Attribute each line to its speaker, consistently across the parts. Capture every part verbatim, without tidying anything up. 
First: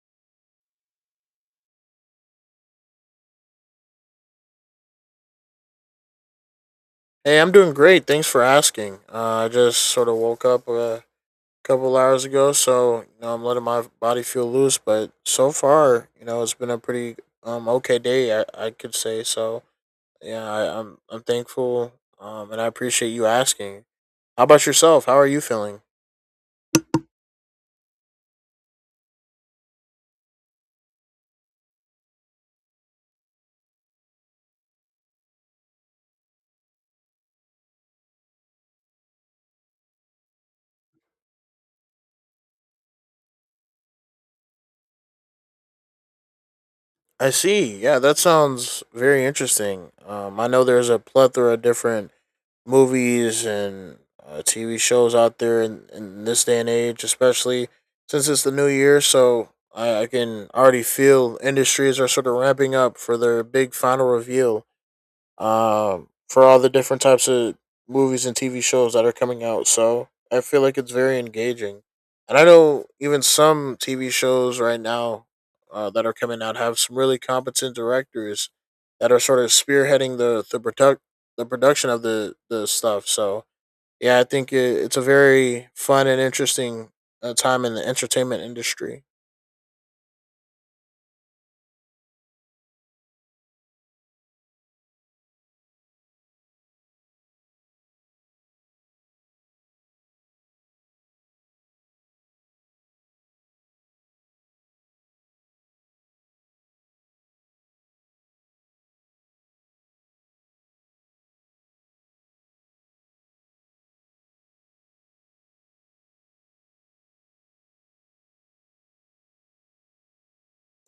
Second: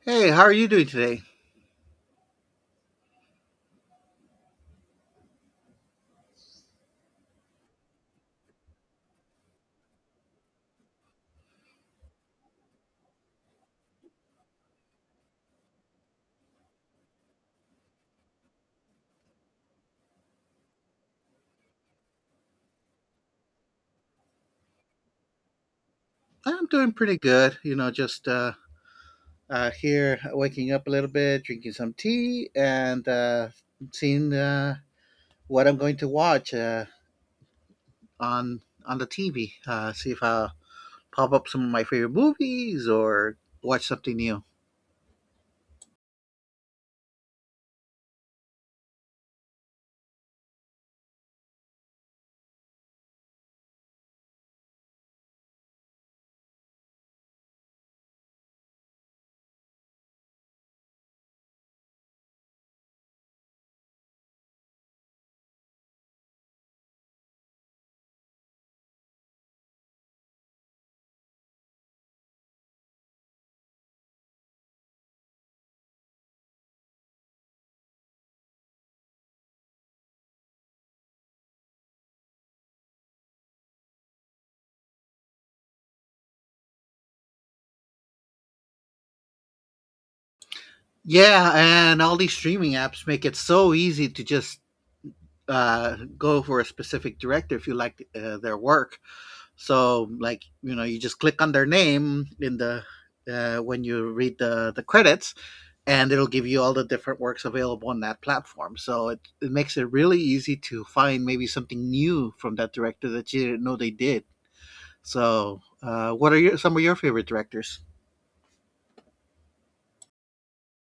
Speaker 1: Hey, how are you doing today?
Speaker 2: Hey, I'm doing great. Thanks for asking. Uh, I just sort of woke up a couple hours ago, so you know, I'm letting my body feel loose. But so far, you know, it's been a pretty um okay day. I, I could say so. Yeah, I, I'm I'm thankful. Um, and I appreciate you asking. How about yourself? How are you feeling?
Speaker 1: I'm doing pretty good. You know, just uh, uh, here waking up a little bit, drinking some tea, and uh, seeing uh, what I'm going to watch uh, on on the T V. Uh, see if I'll pop up some of my favorite movies or watch something new.
Speaker 2: I see. Yeah, that sounds very interesting. Um, I know there's a plethora of different movies and uh, T V shows out there in, in this day and age, especially since it's the new year. So I, I can already feel industries are sort of ramping up for their big final reveal um, for all the different types of movies and T V shows that are coming out. So I feel like it's very engaging. And I know even some T V shows right now uh, that are coming out have some really competent directors that are sort of spearheading the the product the production of the the stuff. So yeah, I think it, it's a very fun and interesting uh, time in the entertainment industry.
Speaker 1: Yeah, and all these streaming apps make it so easy to just uh, go for a specific director if you like uh, their work. So like you know, you just click on their name in the uh, when you read the the credits, and it'll give you all the different works available on that platform. So it, it makes it really easy to find maybe something new from that director that you didn't know they did. So uh, what are your, some of your favorite directors?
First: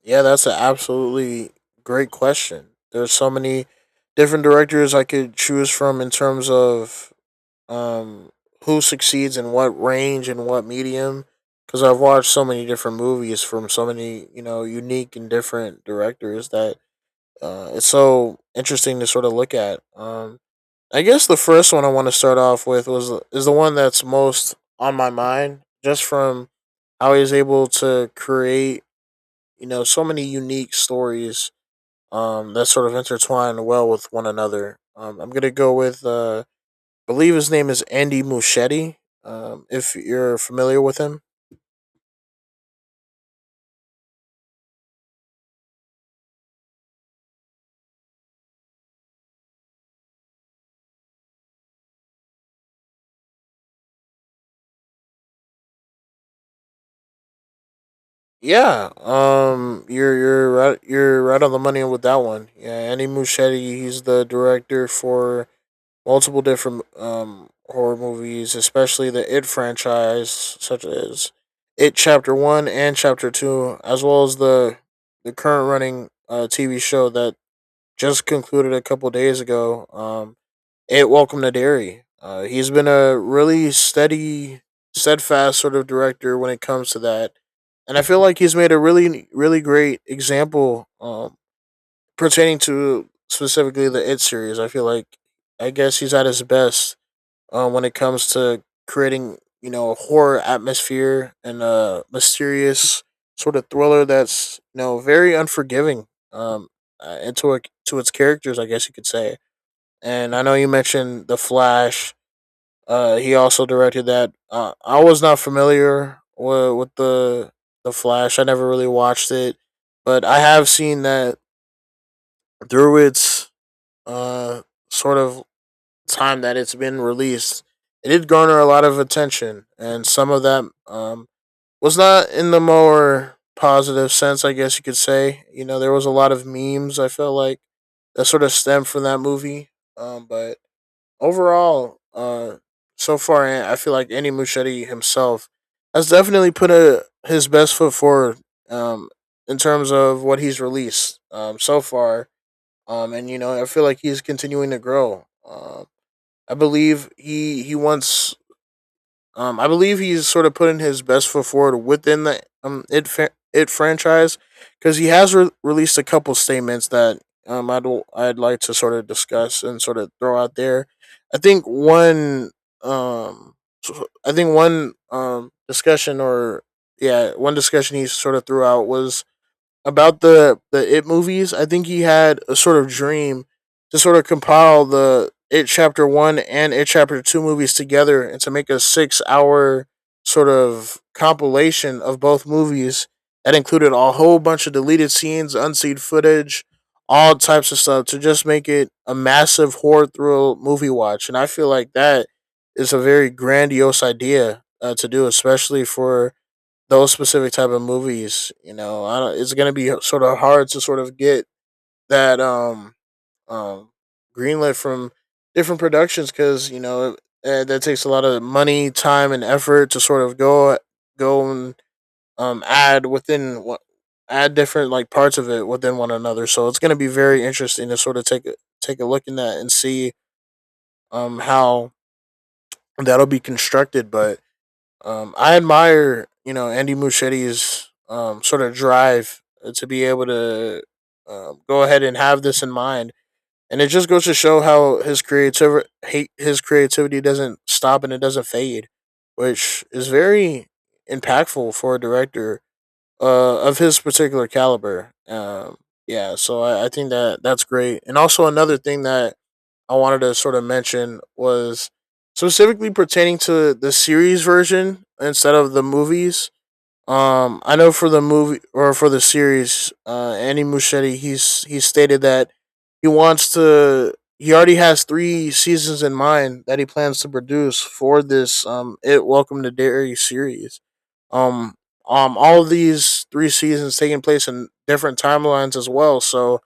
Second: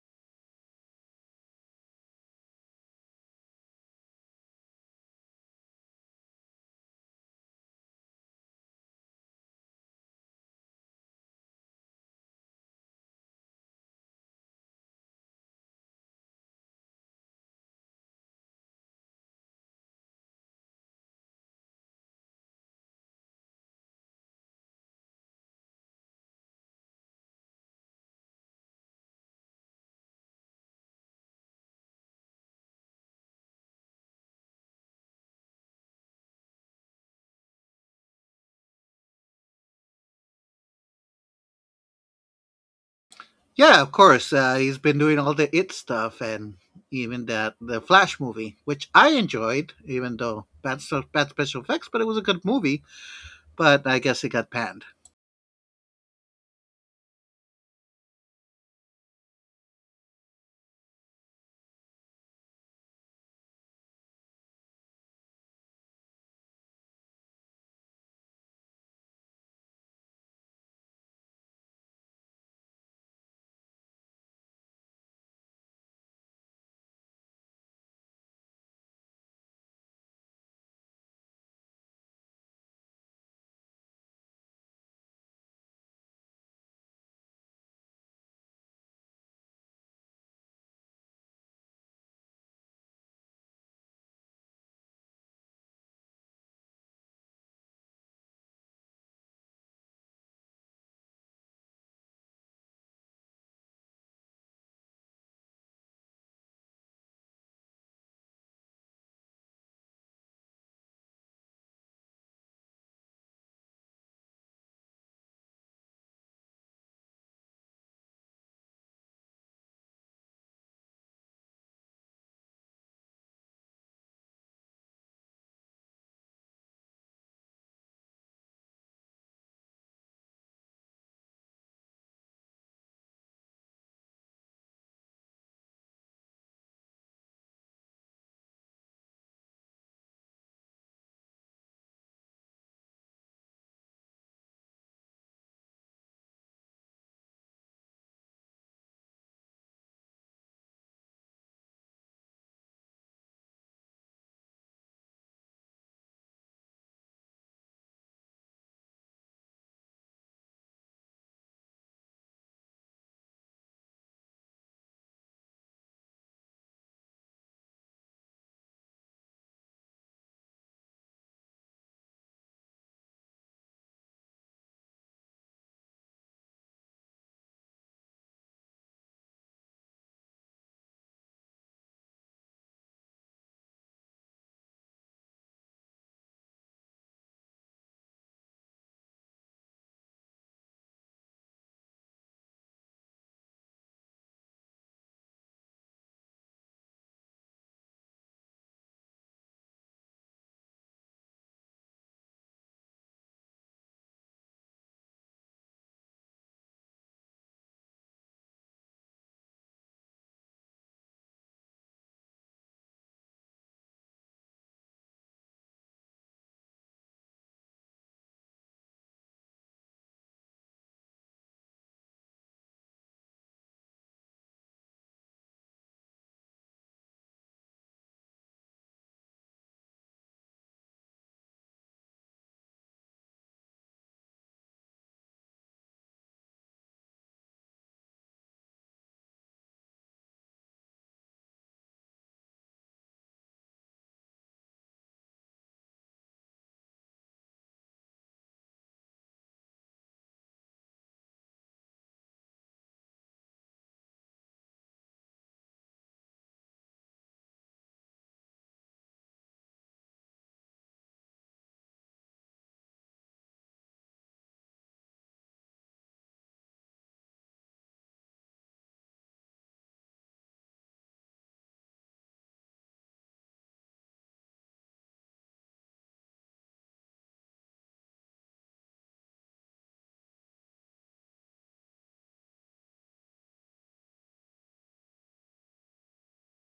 Speaker 2: Yeah, that's an absolutely great question. There's so many different directors I could choose from in terms of um, who succeeds in what range and what medium. Because I've watched so many different movies from so many, you know, unique and different directors that uh, it's so interesting to sort of look at. Um, I guess the first one I want to start off with was is the one that's most on my mind, just from how he's able to create, you know, so many unique stories um, that sort of intertwine well with one another. Um, I'm gonna go with, uh, I believe his name is Andy Muschietti. Um, if you're familiar with him,
Speaker 1: Yeah, of course. Uh, he's been doing all the It stuff and even that the Flash movie, which I enjoyed, even though bad stuff, bad special effects, but it was a good movie. But I guess it got panned.
Speaker 2: yeah, um, you're you're right, you're right on the money with that one. Yeah, Andy Muschietti, he's the director for multiple different um horror movies, especially the It franchise, such as It Chapter One and Chapter Two, as well as the the current running uh, T V show that just concluded a couple days ago. Um, it Welcome to Derry. Uh, he's been a really steady, steadfast sort of director when it comes to that, and I feel like he's made a really, really great example um, pertaining to specifically the It series. I feel like I guess he's at his best uh, when it comes to creating, you know, a horror atmosphere and a mysterious sort of thriller that's, you know, very unforgiving um uh, into a, to its characters, I guess you could say. And I know you mentioned The Flash, uh he also directed that. uh, I was not familiar with, with the the Flash. I never really watched it, but I have seen that through its uh sort of time that it's been released. It did garner a lot of attention, and some of that um, was not in the more positive sense, I guess you could say. You know, there was a lot of memes. I felt like that sort of stemmed from that movie. Um, but overall, uh, so far, I I feel like Andy Muschietti himself has definitely put a, his best foot forward um, in terms of what he's released um, so far. Um, and you know, I feel like he's continuing to grow. Um, I believe he he wants. Um, I believe he's sort of putting his best foot forward within the um it it franchise, because he has re- released a couple statements that um I'd I'd like to sort of discuss and sort of throw out there. I think one um so- I think one um discussion or yeah one discussion he sort of threw out was about the the It movies. I think he had a sort of dream to sort of compile the It Chapter One and It Chapter Two movies together and to make a six hour sort of compilation of both movies that included a whole bunch of deleted scenes, unseen footage, all types of stuff to just make it a massive horror thrill movie watch. And I feel like that is a very grandiose idea uh, to do, especially for those specific type of movies. You know, I don't, it's gonna be sort of hard to sort of get that um um greenlit from different productions, because you know uh, that takes a lot of money, time, and effort to sort of go go and um add within what add different like parts of it within one another. So it's gonna be very interesting to sort of take a take a look in that and see um how that'll be constructed. But Um, I admire, you know, Andy Muschietti's um, sort of drive to be able to um, go ahead and have this in mind, and it just goes to show how his creativity, his creativity doesn't stop and it doesn't fade, which is very impactful for a director uh, of his particular caliber. Um, yeah, so I, I think that that's great, and also another thing that I wanted to sort of mention was specifically pertaining to the series version instead of the movies. Um, I know for the movie or for the series, uh, Andy Muschietti, he's he stated that he wants to. He already has three seasons in mind that he plans to produce for this um, "It Welcome to Derry" series. Um, um, all of these three seasons taking place in different timelines as well. So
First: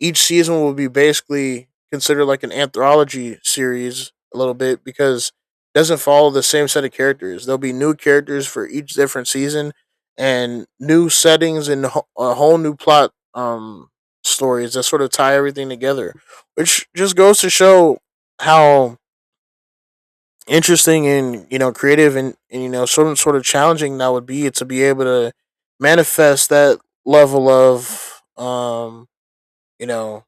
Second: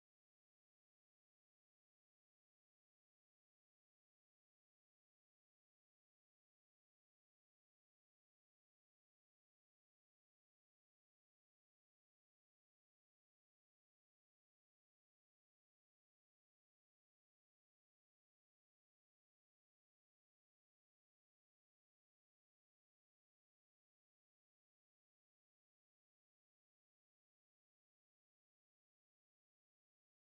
Speaker 2: each season will be basically considered like an anthology series a little bit, because it doesn't follow the same set of characters. There'll be new characters for each different season and new settings and a whole new plot um stories that sort of tie everything together, which just goes to show how interesting and you know creative and, and you know sort of sort of challenging that would be to be able to manifest that level of um you know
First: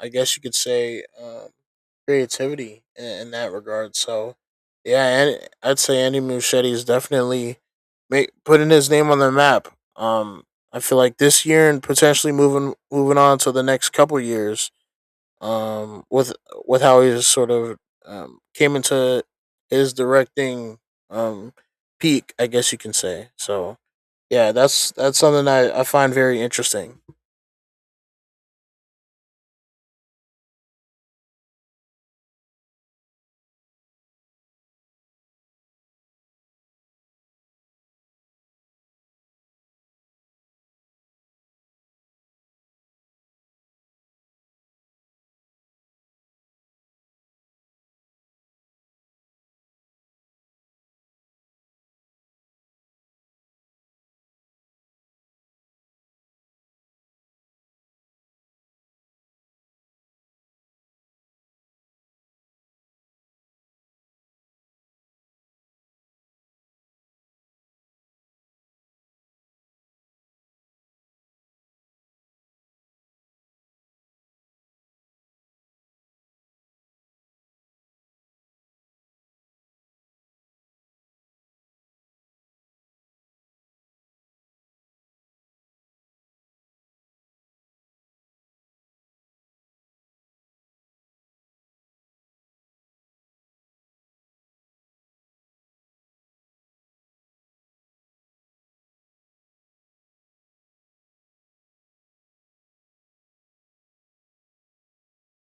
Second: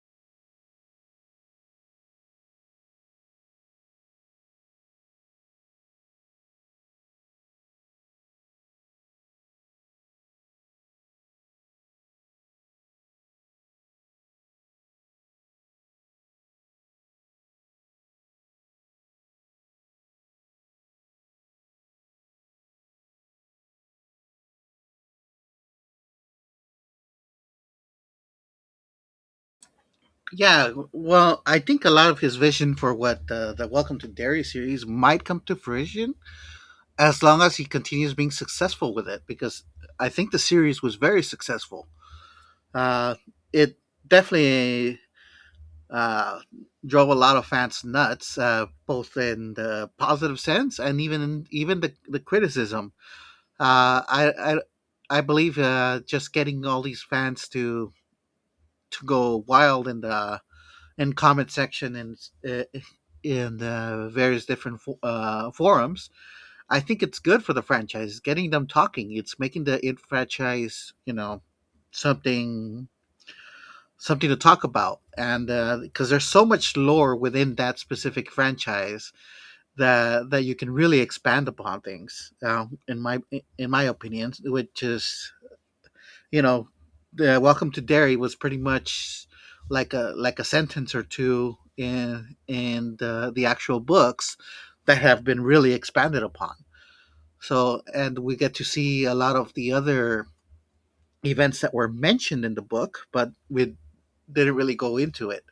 Speaker 2: I guess you could say um, creativity in, in that regard. So yeah, and I'd say Andy Muschietti is definitely make, putting his name on the map. Um, I feel like this year and potentially moving moving on to the next couple years. Um, with with how he sort of um, came into his directing um, peak, I guess you can say. So yeah, that's that's something I, I find very interesting.
Speaker 1: Yeah, well, I think a lot of his vision for what uh, the Welcome to Derry series might come to fruition as long as he continues being successful with it, because I think the series was very successful. Uh, it definitely uh, drove a lot of fans nuts, uh, both in the positive sense and even in, even the, the criticism. Uh, I, I I believe uh, just getting all these fans to to go wild in the and comment section and uh, in uh, various different uh, forums. I think it's good for the franchise. It's getting them talking. It's making the It franchise, you know, something something to talk about, and because uh, there's so much lore within that specific franchise that that you can really expand upon things. Um, in my in my opinion, which is you know, the Welcome to Derry was pretty much like a like a sentence or two in in the, the actual books that have been really expanded upon. So, and we get to see a lot of the other events that were mentioned in the book, but we didn't really go into it.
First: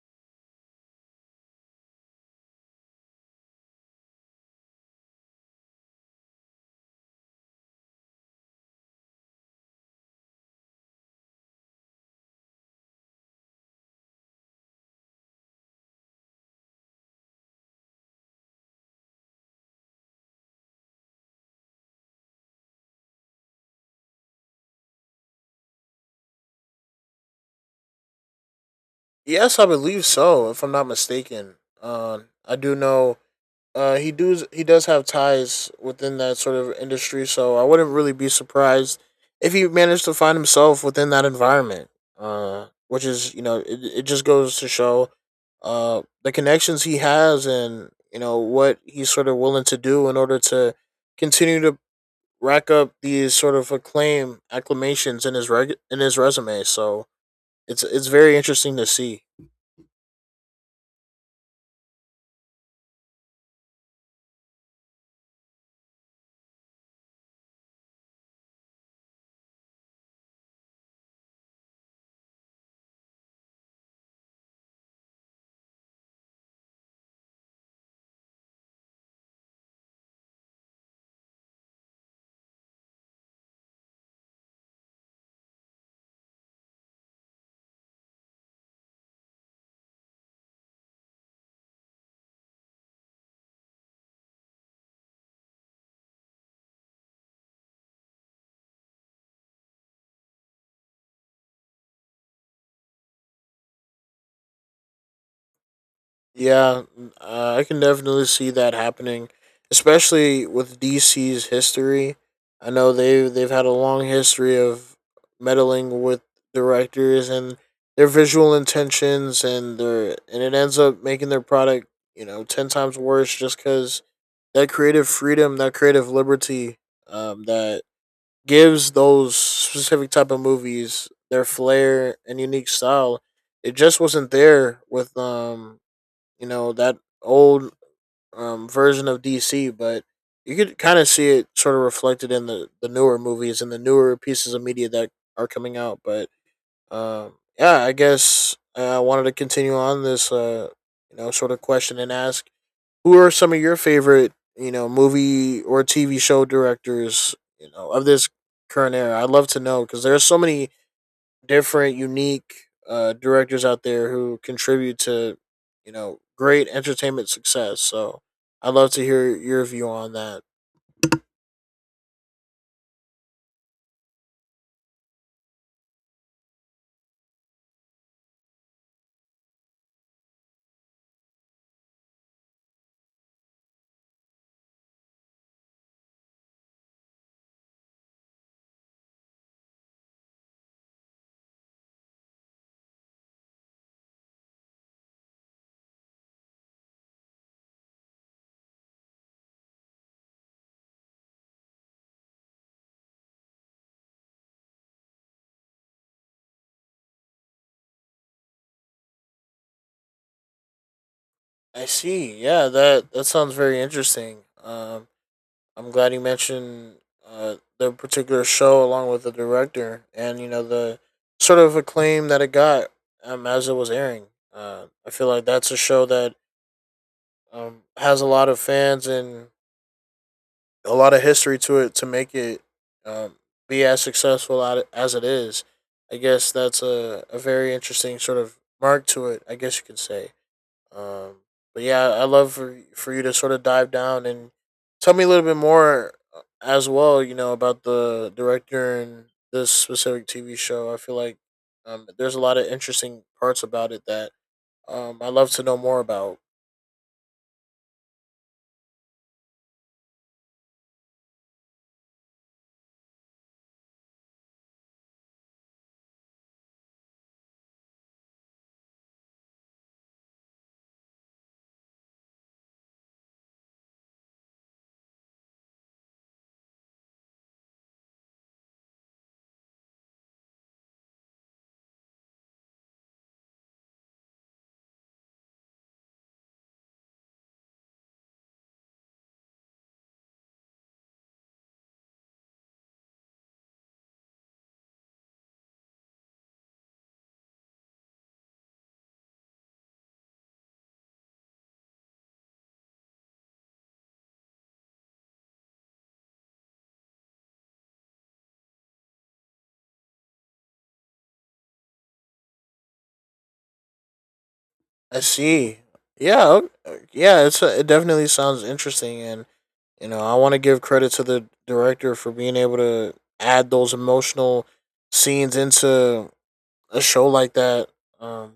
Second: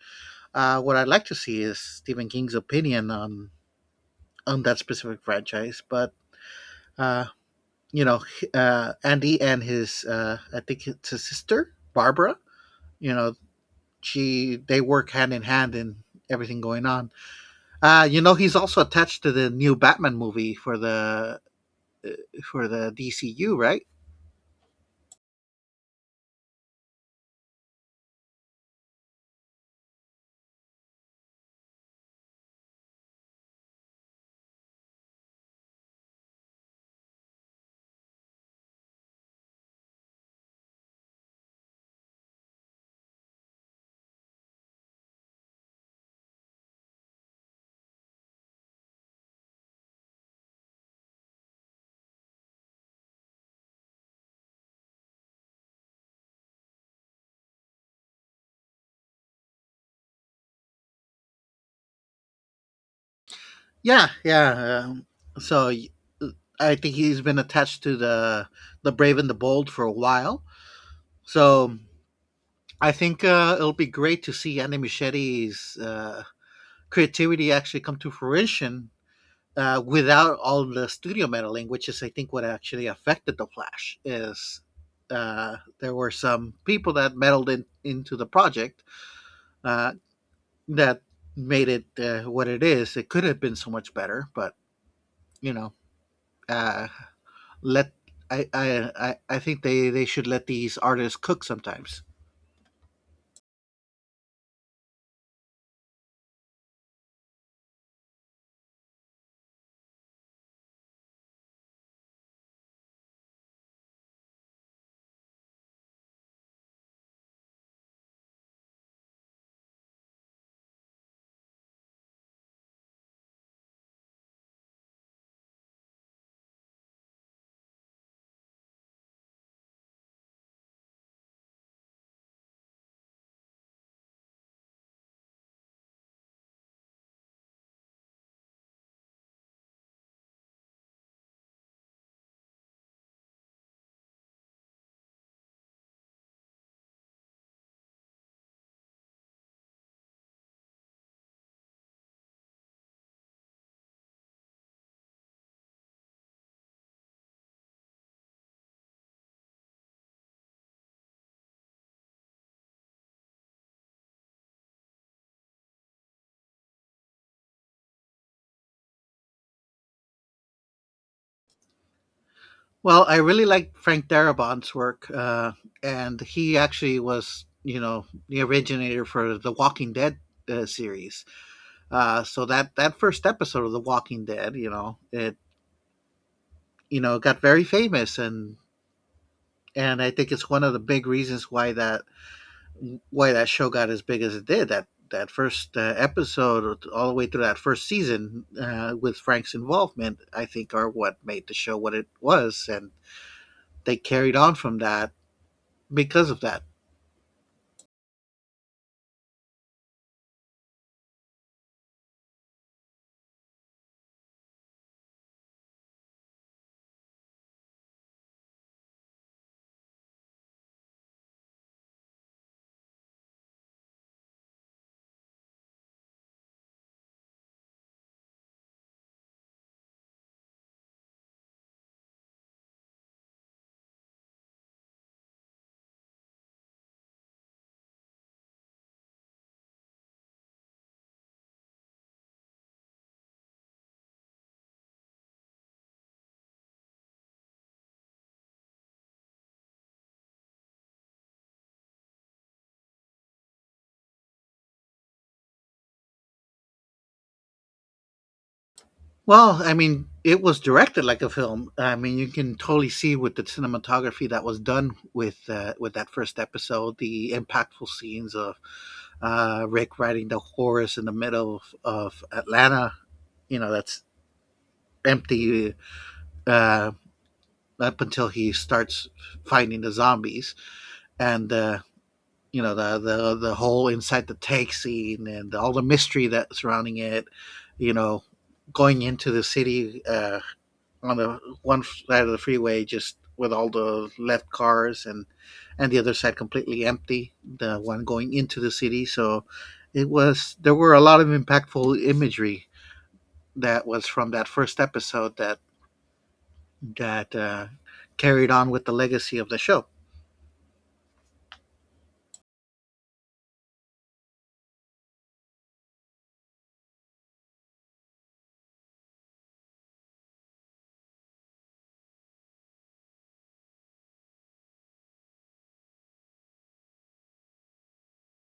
Speaker 1: Uh, what I'd like to see is Stephen King's opinion on on that specific franchise, but uh, you know, uh, Andy and his uh, I think it's his sister Barbara. You know, she they work hand in hand in everything going on. Uh, you know, he's also attached to the new Batman movie for the for the D C U, right?
Speaker 2: Yes, I believe so. If I'm not mistaken, um, I do know uh, he does he does have ties within that sort of industry. So I wouldn't really be surprised if he managed to find himself within that environment. Uh, which is, you know, it, it just goes to show uh, the connections he has and you know what he's sort of willing to do in order to continue to rack up these sort of acclaim acclamations in his reg- in his resume. So it's it's very interesting to see.
Speaker 1: Yeah, yeah. Um, so I think he's been attached to the the Brave and the Bold for a while. So I think uh, it'll be great to see Andy Muschietti's uh, creativity actually come to fruition uh, without all the studio meddling, which is I think what actually affected the Flash is uh, there were some people that meddled in, into the project uh, that made it uh, what it is. It could have been so much better, but you know, uh, let I I I- I think they they should let these artists cook sometimes.
Speaker 2: Yeah, uh, I can definitely see that happening, especially with D C's history. I know they they've had a long history of meddling with directors and their visual intentions, and their and it ends up making their product, you know, ten times worse, just because that creative freedom, that creative liberty, um, that gives those specific type of movies their flair and unique style. It just wasn't there with um you know that old um, version of D C, but you could kind of see it sort of reflected in the the newer movies and the newer pieces of media that are coming out. But um, yeah, I guess uh, I wanted to continue on this, uh, you know, sort of question and ask, who are some of your favorite, you know, movie or T V show directors you know of this current era? I'd love to know, because there are so many different, unique uh, directors out there who contribute to, you know, great entertainment success. So I'd love to hear your view on that.
Speaker 1: Well, I really like Frank Darabont's work, uh, and he actually was you know the originator for the Walking Dead uh, series. Uh, so that that first episode of The Walking Dead, you know, it you know got very famous, and and I think it's one of the big reasons why that why that show got as big as it did. That that first uh, episode, uh, all the way through that first season, uh, with Frank's involvement, I think are what made the show what it was, and they carried on from that because of that.
Speaker 2: I see. Yeah, that that sounds very interesting. Um, I'm glad you mentioned uh, the particular show along with the director and you know the sort of acclaim that it got um, as it was airing. Uh, I feel like that's a show that um, has a lot of fans and a lot of history to it to make it um, be as successful as it is. I guess that's a, a very interesting sort of mark to it, I guess you could say. Um, but yeah, I love for for you to sort of dive down and tell me a little bit more uh, as well. You know, about the director and this specific T V show. I feel like um, there's a lot of interesting parts about it that um, I love to know more about.
Speaker 1: Well, I mean, it was directed like a film. I mean, you can totally see with the cinematography that was done with uh, with that first episode, the impactful scenes of uh, Rick riding the horse in the middle of, of Atlanta. You know, that's empty uh, up until he starts finding the zombies, and uh, you know the the the whole inside the tank scene and all the mystery that's surrounding it. You know, going into the city. Uh, on the one side of the freeway just with all the left cars and and the other side completely empty, the one going into the city. So it was, there were a lot of impactful imagery that was from that first episode that that uh, carried on with the legacy of the show.
Speaker 2: I see. Yeah, yeah. It's a, it definitely sounds interesting and. You know, I want to give credit to the director for being able to add those emotional scenes into a show like that. Um,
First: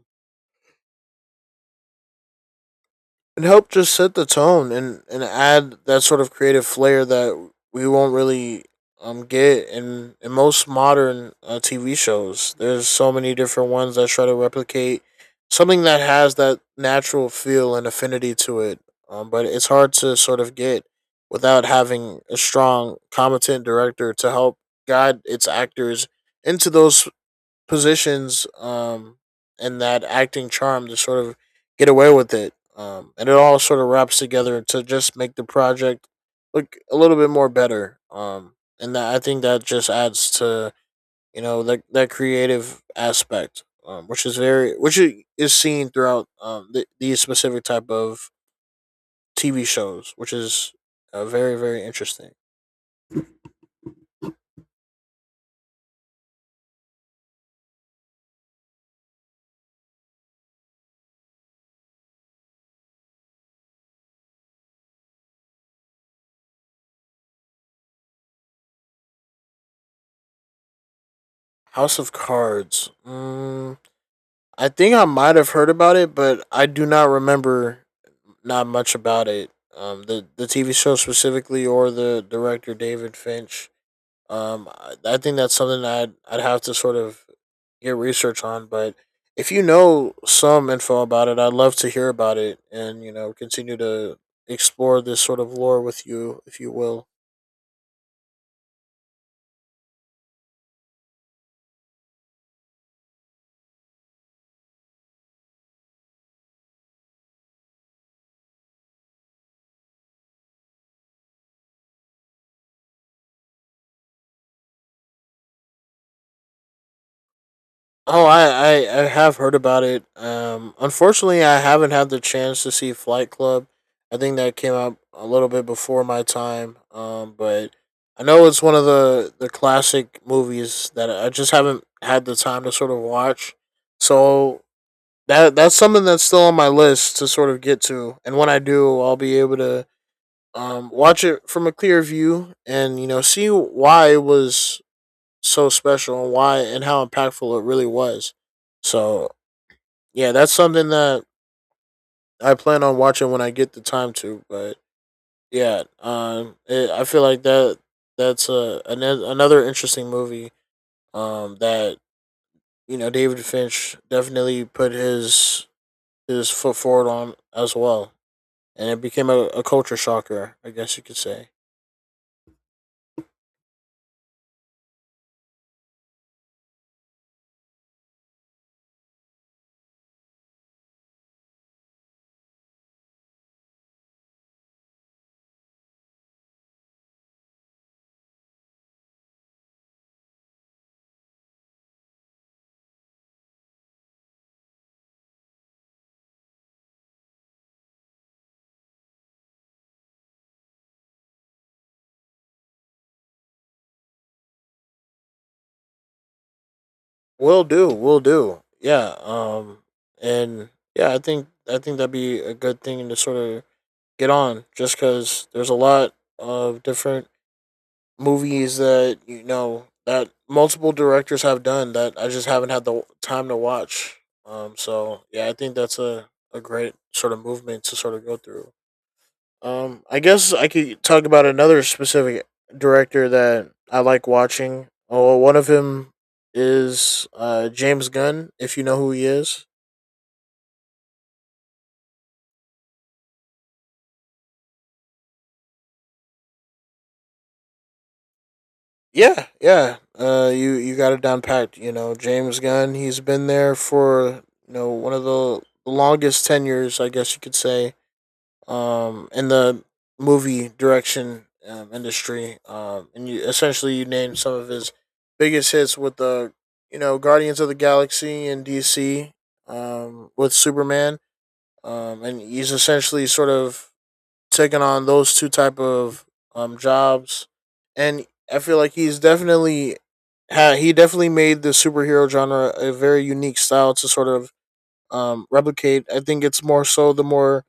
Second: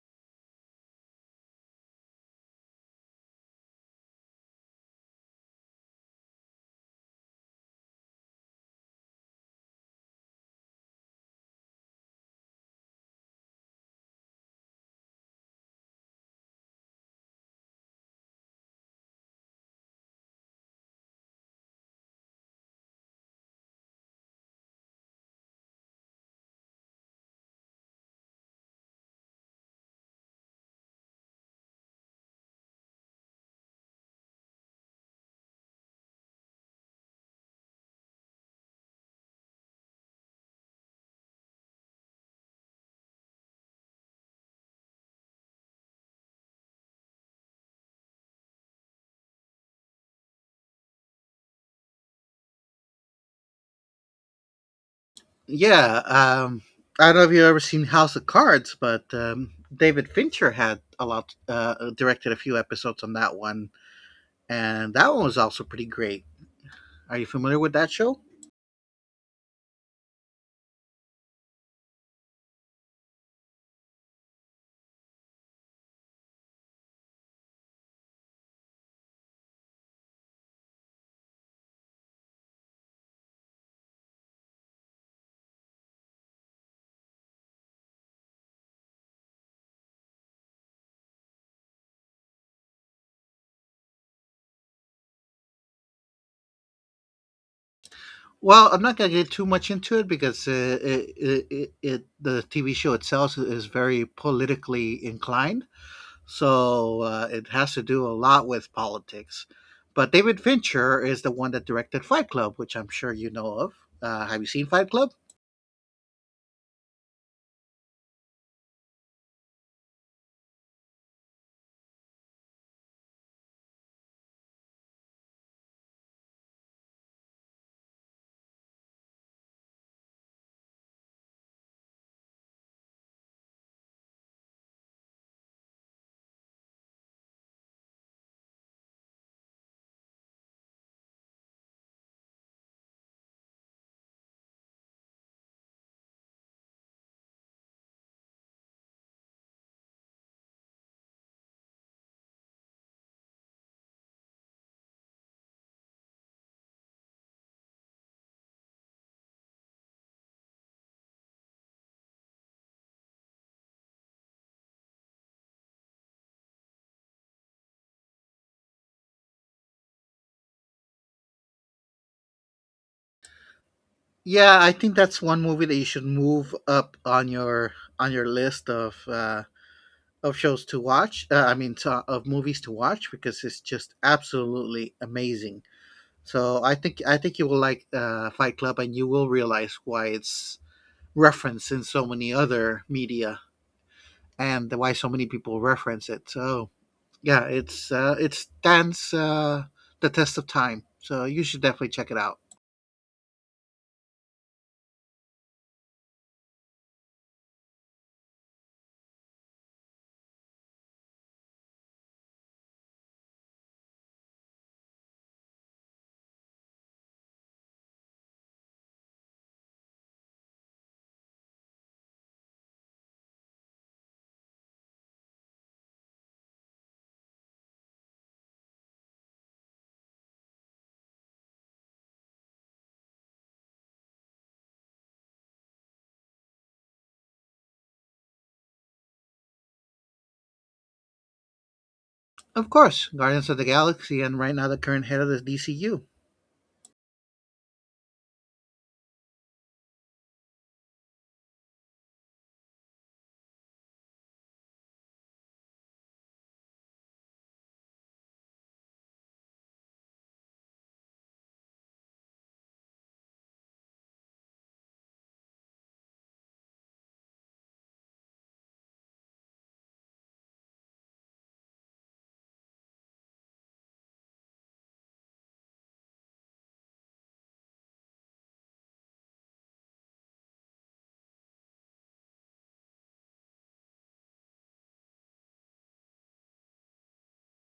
Speaker 2: It helped just set the tone and, and add that sort of creative flair that we won't really um get in, in most modern uh, T V shows. There's so many different ones that try to replicate something that has that natural feel and affinity to it, um, but it's hard to sort of get without having a strong, competent director to help guide its actors into those positions um and that acting charm to sort of get away with it. Um and it all sort of wraps together to just make the project look a little bit more better. Um and that I think that just adds to, you know, that that creative aspect. Um, which is very which i- is seen throughout um th- these specific type of T V shows, which is uh, very very interesting.
Speaker 1: Yeah, um, I don't know if you've ever seen House of Cards, but um, David Fincher had a lot uh, directed a few episodes on that one, and that one was also pretty great. Are you familiar with that show?
Speaker 2: House of Cards. Mm, I think I might have heard about it, but I do not remember not much about it. Um, the the T V show specifically, or the director David Finch. Um, I, I think that's something that I'd I'd have to sort of get research on. But if you know some info about it, I'd love to hear about it, and you know continue to explore this sort of lore with you, if you will.
Speaker 1: Well, I'm not gonna get too much into it because uh, it, it, it, the T V show itself is very politically inclined, so uh, it has to do a lot with politics. But David Fincher is the one that directed Fight Club, which I'm sure you know of. Uh, have you seen Fight Club?
Speaker 2: Oh, I, I, I have heard about it. Um, unfortunately, I haven't had the chance to see Flight Club. I think that came out a little bit before my time. Um, but I know it's one of the, the classic movies that I just haven't had the time to sort of watch. So that that's something that's still on my list to sort of get to. And when I do, I'll be able to um, watch it from a clear view and you know see why it was so special and why and how impactful it really was. So yeah, that's something that I plan on watching when I get the time to. But yeah, um, it, I feel like that that's a an, another interesting movie. Um, that you know David Finch definitely put his his foot forward on as well, and it became a, a culture shocker, I guess you could say.
Speaker 1: Yeah, I think that's one movie that you should move up on your on your list of uh, of shows to watch. Uh, I mean, to, of movies to watch because it's just absolutely amazing. So I think I think you will like uh, Fight Club, and you will realize why it's referenced in so many other media and why so many people reference it. So yeah, it's uh, it stands uh, the test of time. So you should definitely check it out.
Speaker 2: Will do, will do. Yeah. Um, and yeah, I think I think that'd be a good thing to sort of get on just because there's a lot of different movies that you know that multiple directors have done that I just haven't had the time to watch. Um, so yeah, I think that's a, a great sort of movement to sort of go through. Um, I guess I could talk about another specific director that I like watching. Oh, one of him is uh James Gunn, if you know who he is.
Speaker 1: Of course, Guardians of the Galaxy, and right now the current head of the D C U.
Speaker 2: Yeah, yeah. Uh, you you got it down packed. You know, James Gunn. He's been there for you know one of the longest tenures, I guess you could say, um, in the movie direction um, industry. Um, and you essentially you named some of his biggest hits with the you know Guardians of the Galaxy and D C, um, with Superman. Um, and he's essentially sort of taken on those two type of um jobs, and I feel like he's definitely ha- he definitely made the superhero genre a very unique style to sort of um, replicate. I think it's more so the more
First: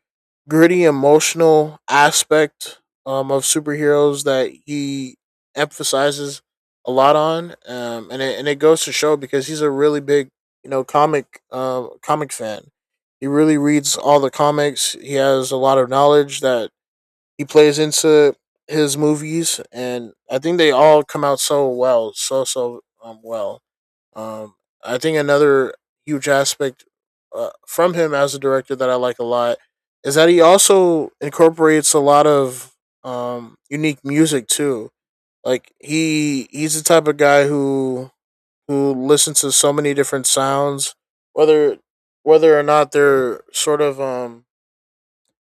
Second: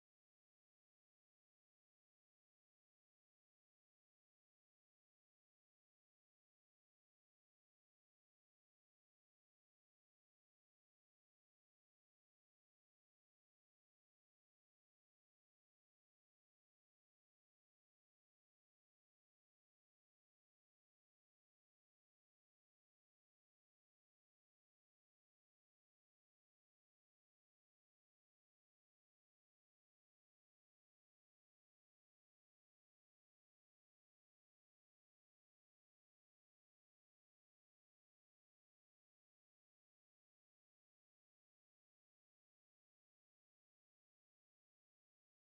Speaker 2: gritty, emotional aspect um, of superheroes that he emphasizes a lot on, um, and it and it goes to show because he's a really big you know comic uh, comic fan. He really reads all the comics. He has a lot of knowledge that he plays into his movies, and I think they all come out so well, so so um, well. Um, I think another huge aspect uh, from him as a director that I like a lot is that he also incorporates a lot of um, unique music too. Like he he's the type of guy who who listens to so many different sounds, whether whether or not they're sort of um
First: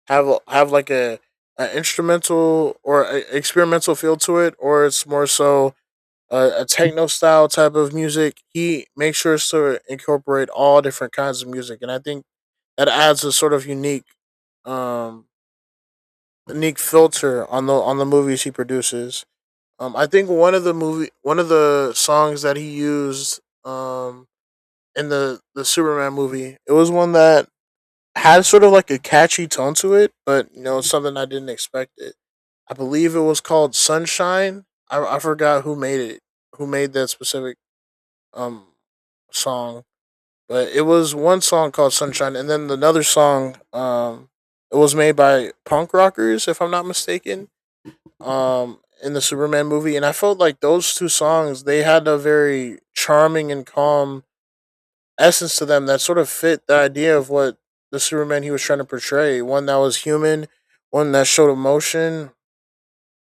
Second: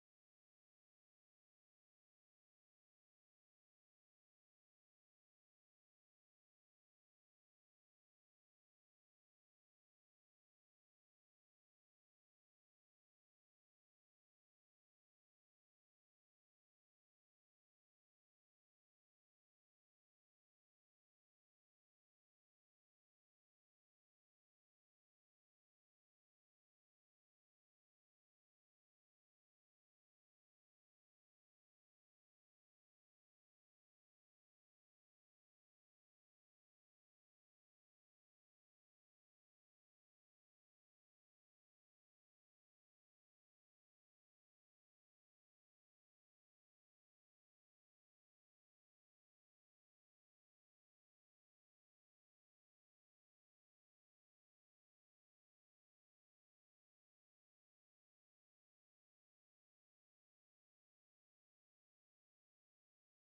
Speaker 2: have a- have like a, a instrumental or a experimental feel to it, or it's more so a, a techno style type of music. He makes sure to incorporate all different kinds of music, and I think that adds a sort of unique um unique filter on the on the movies he produces. Um, I think one of the movie one of the songs that he used um in the the Superman movie, it was one that had sort of like a catchy tone to it, but you know, it's something I didn't expect it. I believe it was called Sunshine. I, I forgot who made it, who made that specific um song, but it was one song called Sunshine, and then another song. Um, it was made by punk rockers, if I'm not mistaken. Um, in the Superman movie, and I felt like those two songs they had a very charming and calm essence to them that sort of fit the idea of what the Superman he was trying to portray. One that was human, one that showed emotion,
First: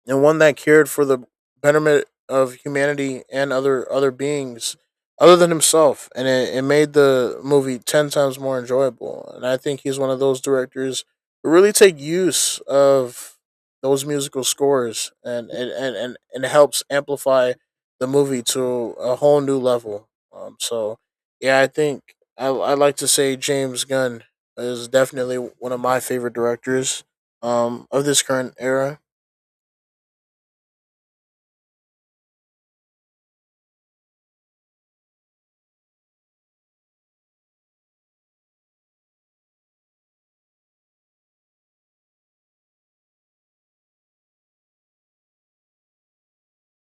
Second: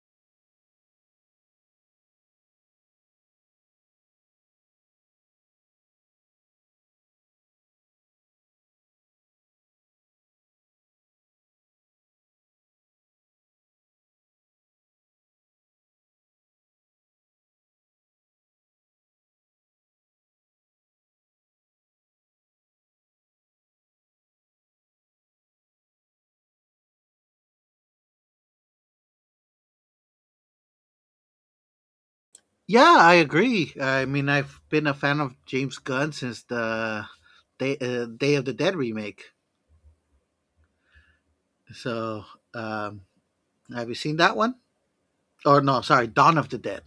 Speaker 2: and one that cared for the betterment of humanity and other other beings other than himself and it, it made the movie ten times more enjoyable and I think he's one of those directors who really take use of those musical scores and and and, and, and it helps amplify the movie to a whole new level um, so yeah i think I, I like to say james gunn is definitely one of my favorite directors um, of this current era.
Speaker 1: Yeah, I agree. I mean, I've been a fan of James Gunn since the Day, uh, Day of the Dead remake. So um, have you seen that one? Or no, sorry, Dawn of the Dead.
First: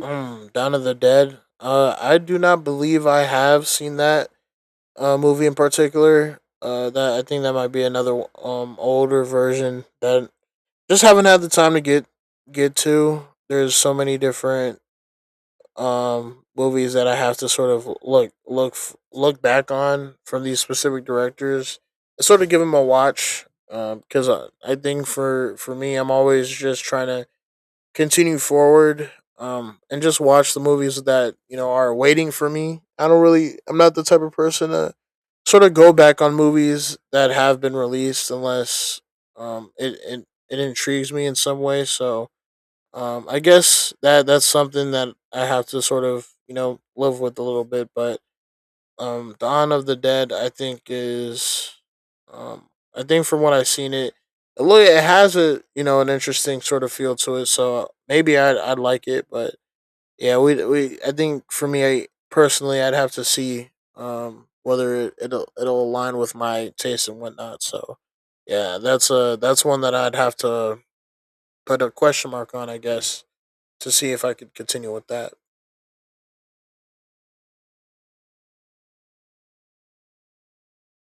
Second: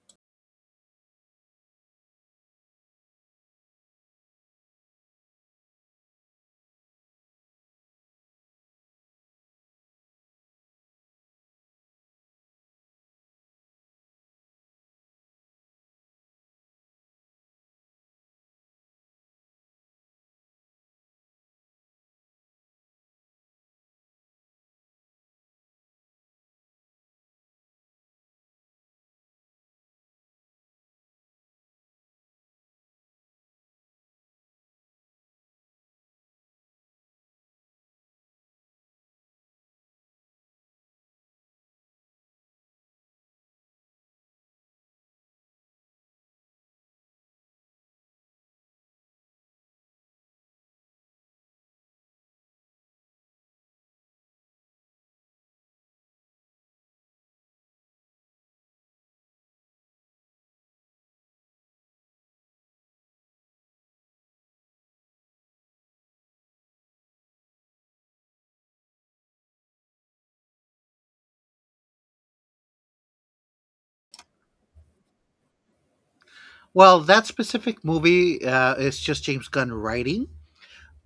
Speaker 2: Mm, Dawn of the Dead. Uh, I do not believe I have seen that uh, movie in particular. Uh, that I think that might be another um older version that just haven't had the time to get get to. There's so many different um movies that I have to sort of look look look back on from these specific directors. I sort of give them a watch because I, I think for for me I'm always just trying to continue forward, um, and just watch the movies that you know are waiting for me. I don't really, I'm not the type of person to sort of go back on movies that have been released unless um, it, it it intrigues me in some way. So um, I guess that that's something that I have to sort of you know live with a little bit, but um, Dawn of the Dead, I think is, um, I think from what I've seen it, it loo- it has a you know an interesting sort of feel to it. So maybe I'd I'd like it, but yeah, we we I think for me I, personally I'd have to see um whether it, it'll it'll align with my taste and whatnot. So yeah, that's a that's one that I'd have to put a question mark on, I guess, to see if I could continue with that.
Speaker 1: Well, that specific movie uh, is just James Gunn writing,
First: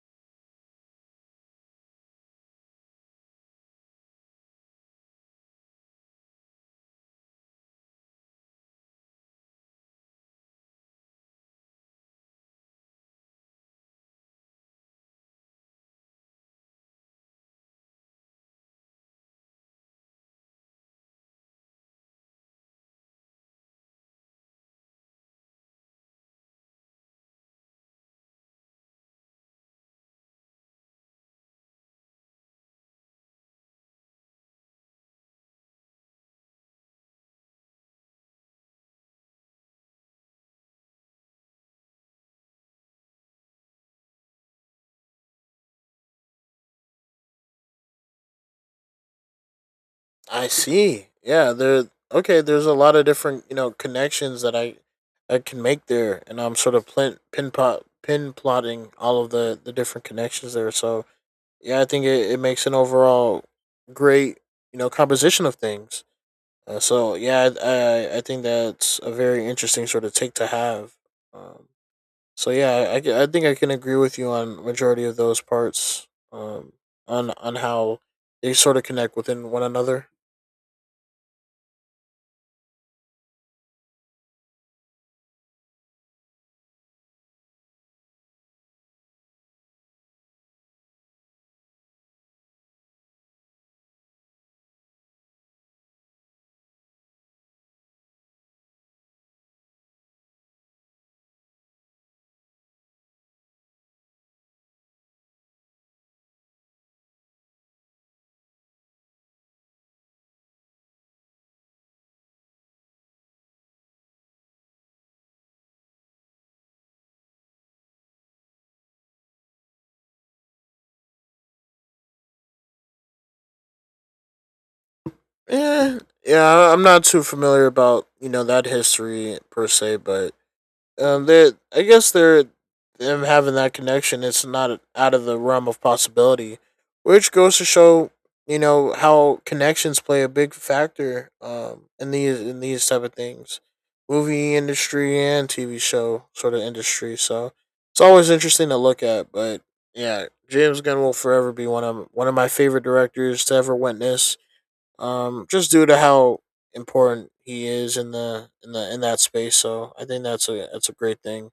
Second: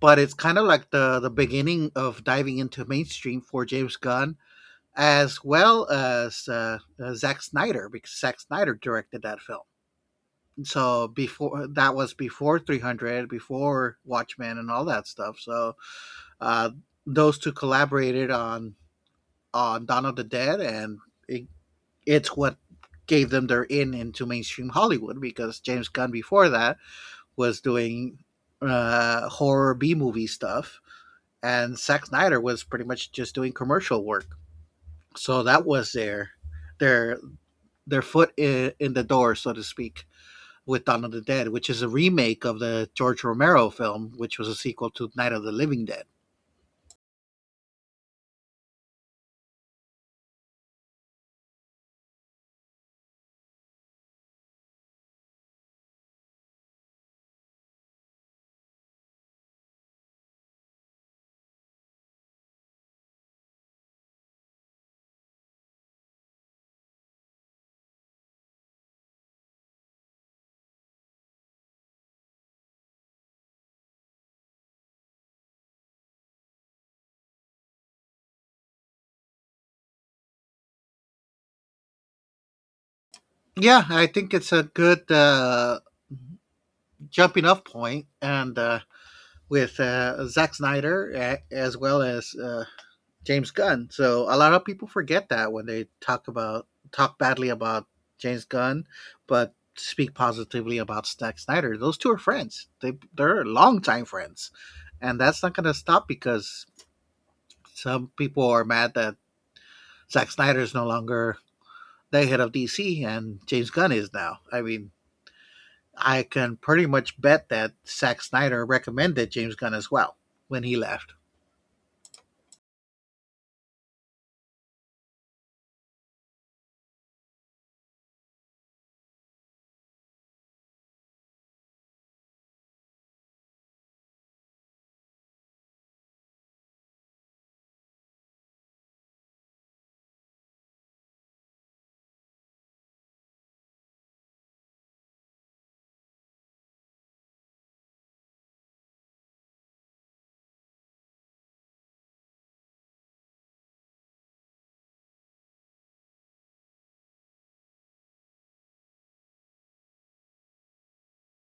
Speaker 1: but it's kind of like the the beginning of diving into mainstream for James Gunn, as well as uh, uh, Zack Snyder, because Zack Snyder directed that film. So before that was before three hundred, before Watchmen, and all that stuff. So uh, those two collaborated on on Dawn of the Dead, and it it's what gave them their in into mainstream Hollywood because James Gunn before that was doing uh, horror B movie stuff, and Zack Snyder was pretty much just doing commercial work. So that was their their their foot in, in the door, so to speak, with Dawn of the Dead, which is a remake of the George Romero film, which was a sequel to Night of the Living Dead.
Speaker 2: I see. Yeah, there. Okay, there's a lot of different you know connections that I I can make there, and I'm sort of pin pin pot pin plotting all of the the different connections there. So yeah, I think it, it makes an overall great you know composition of things. Uh, so yeah, I, I I think that's a very interesting sort of take to have. Um, so yeah, I, I I think I can agree with you on majority of those parts. Um, on on how they sort of connect within one another.
Speaker 1: Yeah, I think it's a good uh, jumping off point, and uh, with uh, Zack Snyder uh, as well as uh, James Gunn. So a lot of people forget that when they talk about talk badly about James Gunn, but speak positively about Zack Snyder. Those two are friends. They they're longtime friends, and that's not going to stop because some people are mad that Zack Snyder is no longer the head of D C and James Gunn is now. I mean, I can pretty much bet that Zack Snyder recommended James Gunn as well when he left.
Speaker 2: Yeah, yeah, I'm not too familiar about you know that history per se, but um, they I guess they're them having that connection. It's not out of the realm of possibility, which goes to show you know how connections play a big factor um in these in these type of things, movie industry and T V show sort of industry. So it's always interesting to look at, but yeah, James Gunn will forever be one of one of my favorite directors to ever witness, um, just due to how important he is in the in the in that space. So I think that's a that's a great thing.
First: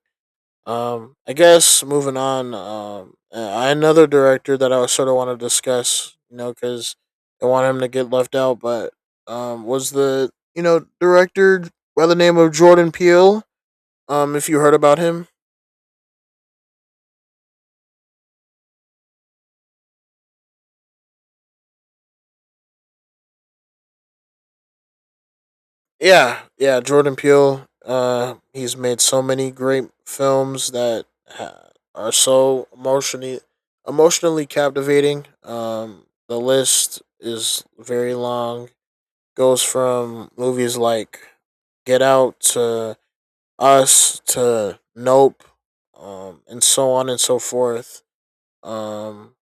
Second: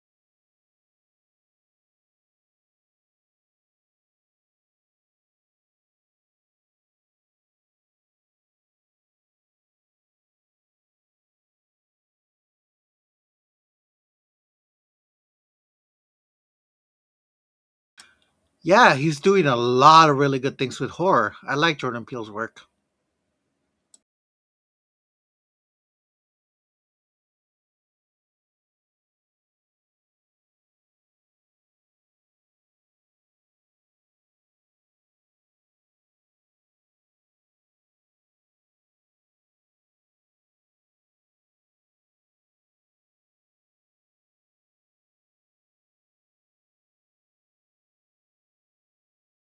Speaker 2: Um, I guess moving on. Um, uh, another director that I sort of want to discuss, you know, because I want him to get left out, but um, was the you know director by the name of Jordan Peele. Um, if you heard about him.
Speaker 1: Yeah, he's doing a lot of really good things with horror. I like Jordan Peele's work.
Speaker 2: Yeah, yeah, Jordan Peele. Uh, he's made so many great films that ha- are so emotionally emotionally captivating. Um, the list is very long. Goes from movies like Get Out to Us to Nope, um, and so on and so forth. Um,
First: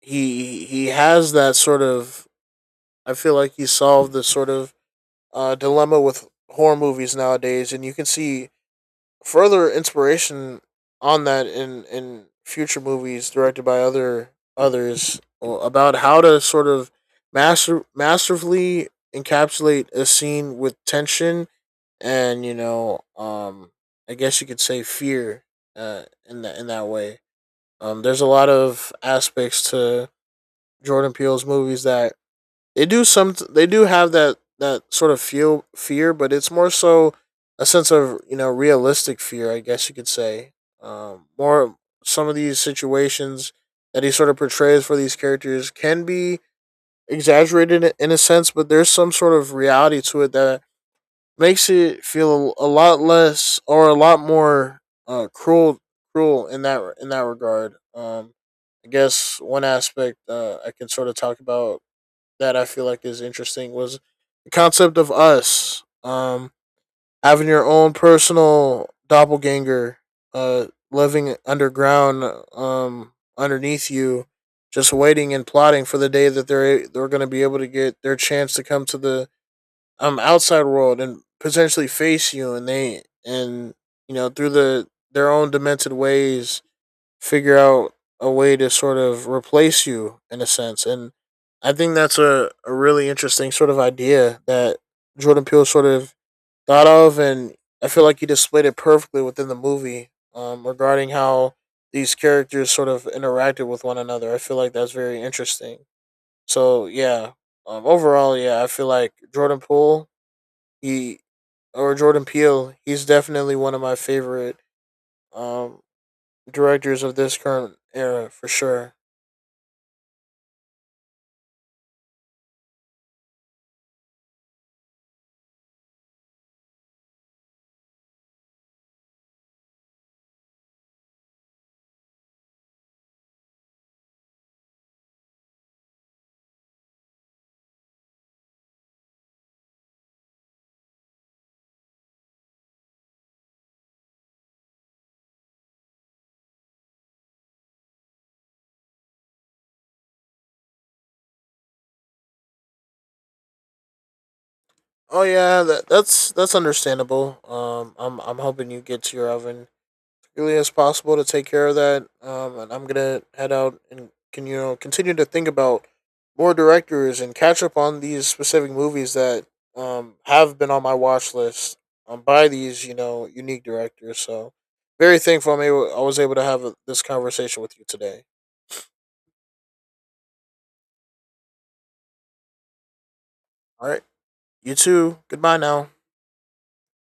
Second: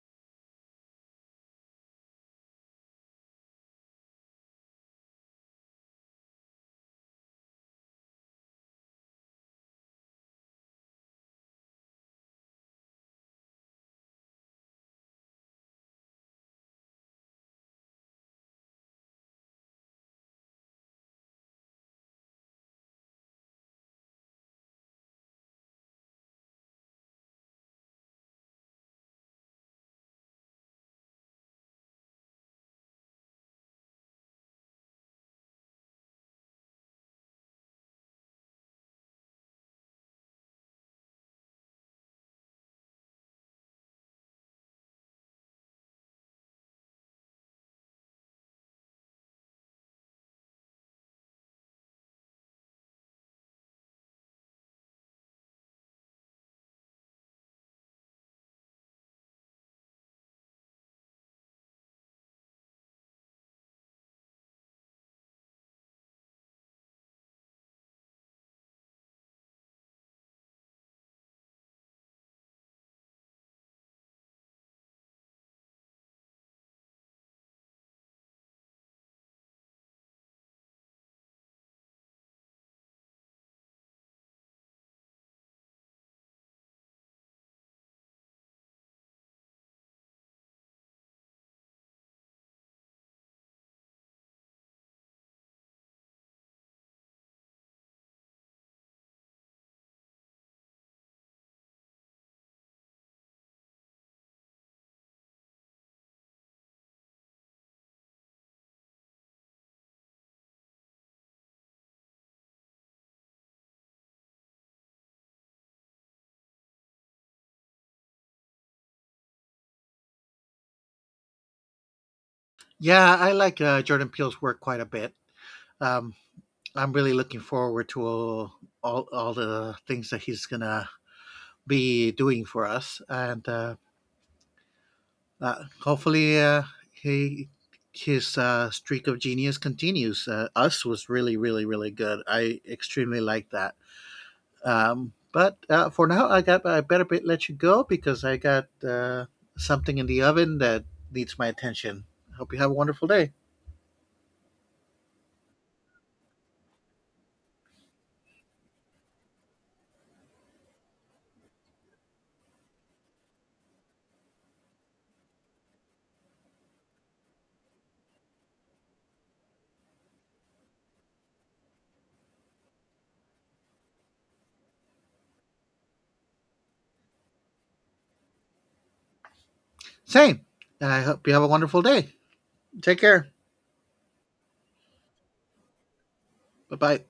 Speaker 2: he he has that sort of. I feel like he solved the sort of uh, dilemma with horror movies nowadays, and you can see further inspiration on that in in future movies directed by other others uh, about how to sort of master masterfully encapsulate a scene with tension and you know um I guess you could say fear uh in that in that way. Um, there's a lot of aspects to Jordan Peele's movies that they do some they do have that that sort of feel fear, but it's more so a sense of you know realistic fear, I guess you could say. Um, more some of these situations that he sort of portrays for these characters can be exaggerated in- a sense, but there's some sort of reality to it that makes it feel a, a lot less or a lot more uh, cruel cruel in that in that regard. Um, I guess one aspect uh, I can sort of talk about that I feel like is interesting was the concept of us um, having your own personal doppelganger, uh, living underground, um, underneath you, just waiting and plotting for the day that they're they're going to be able to get their chance to come to the um outside world and potentially face you, and they and you know through the their own demented ways figure out a way to sort of replace you in a sense. And I think that's a, a really interesting sort of idea that Jordan Peele sort of thought of. And I feel like he displayed it perfectly within the movie um, regarding how these characters sort of interacted with one another. I feel like that's very interesting. So, yeah, um, overall, yeah, I feel like Jordan Peele, he, or Jordan Peele, he's definitely one of my favorite um, directors of this current era for sure.
Speaker 1: Yeah, I like uh, Jordan Peele's work quite a bit. Um, I'm really looking forward to all, all all the things that he's gonna be doing for us, and uh, uh, hopefully uh, he his uh, streak of genius continues. Uh, us was really really really good. I extremely like that. Um, but uh, for now, I got I better let you go because I got uh, something in the oven that needs my attention. Hope you have a wonderful day.
Speaker 2: Oh yeah, that, that's that's understandable. Um, I'm I'm hoping you get to your oven as early as possible to take care of that. Um, and I'm gonna head out and can you know continue to think about more directors and catch up on these specific movies that um have been on my watch list um by these you know unique directors. So very thankful I'm able I was able to have a, this conversation with you today.
Speaker 1: Same. I hope you have a wonderful day. Take care.
Speaker 2: All right, you too. Goodbye now.
Speaker 1: Bye bye.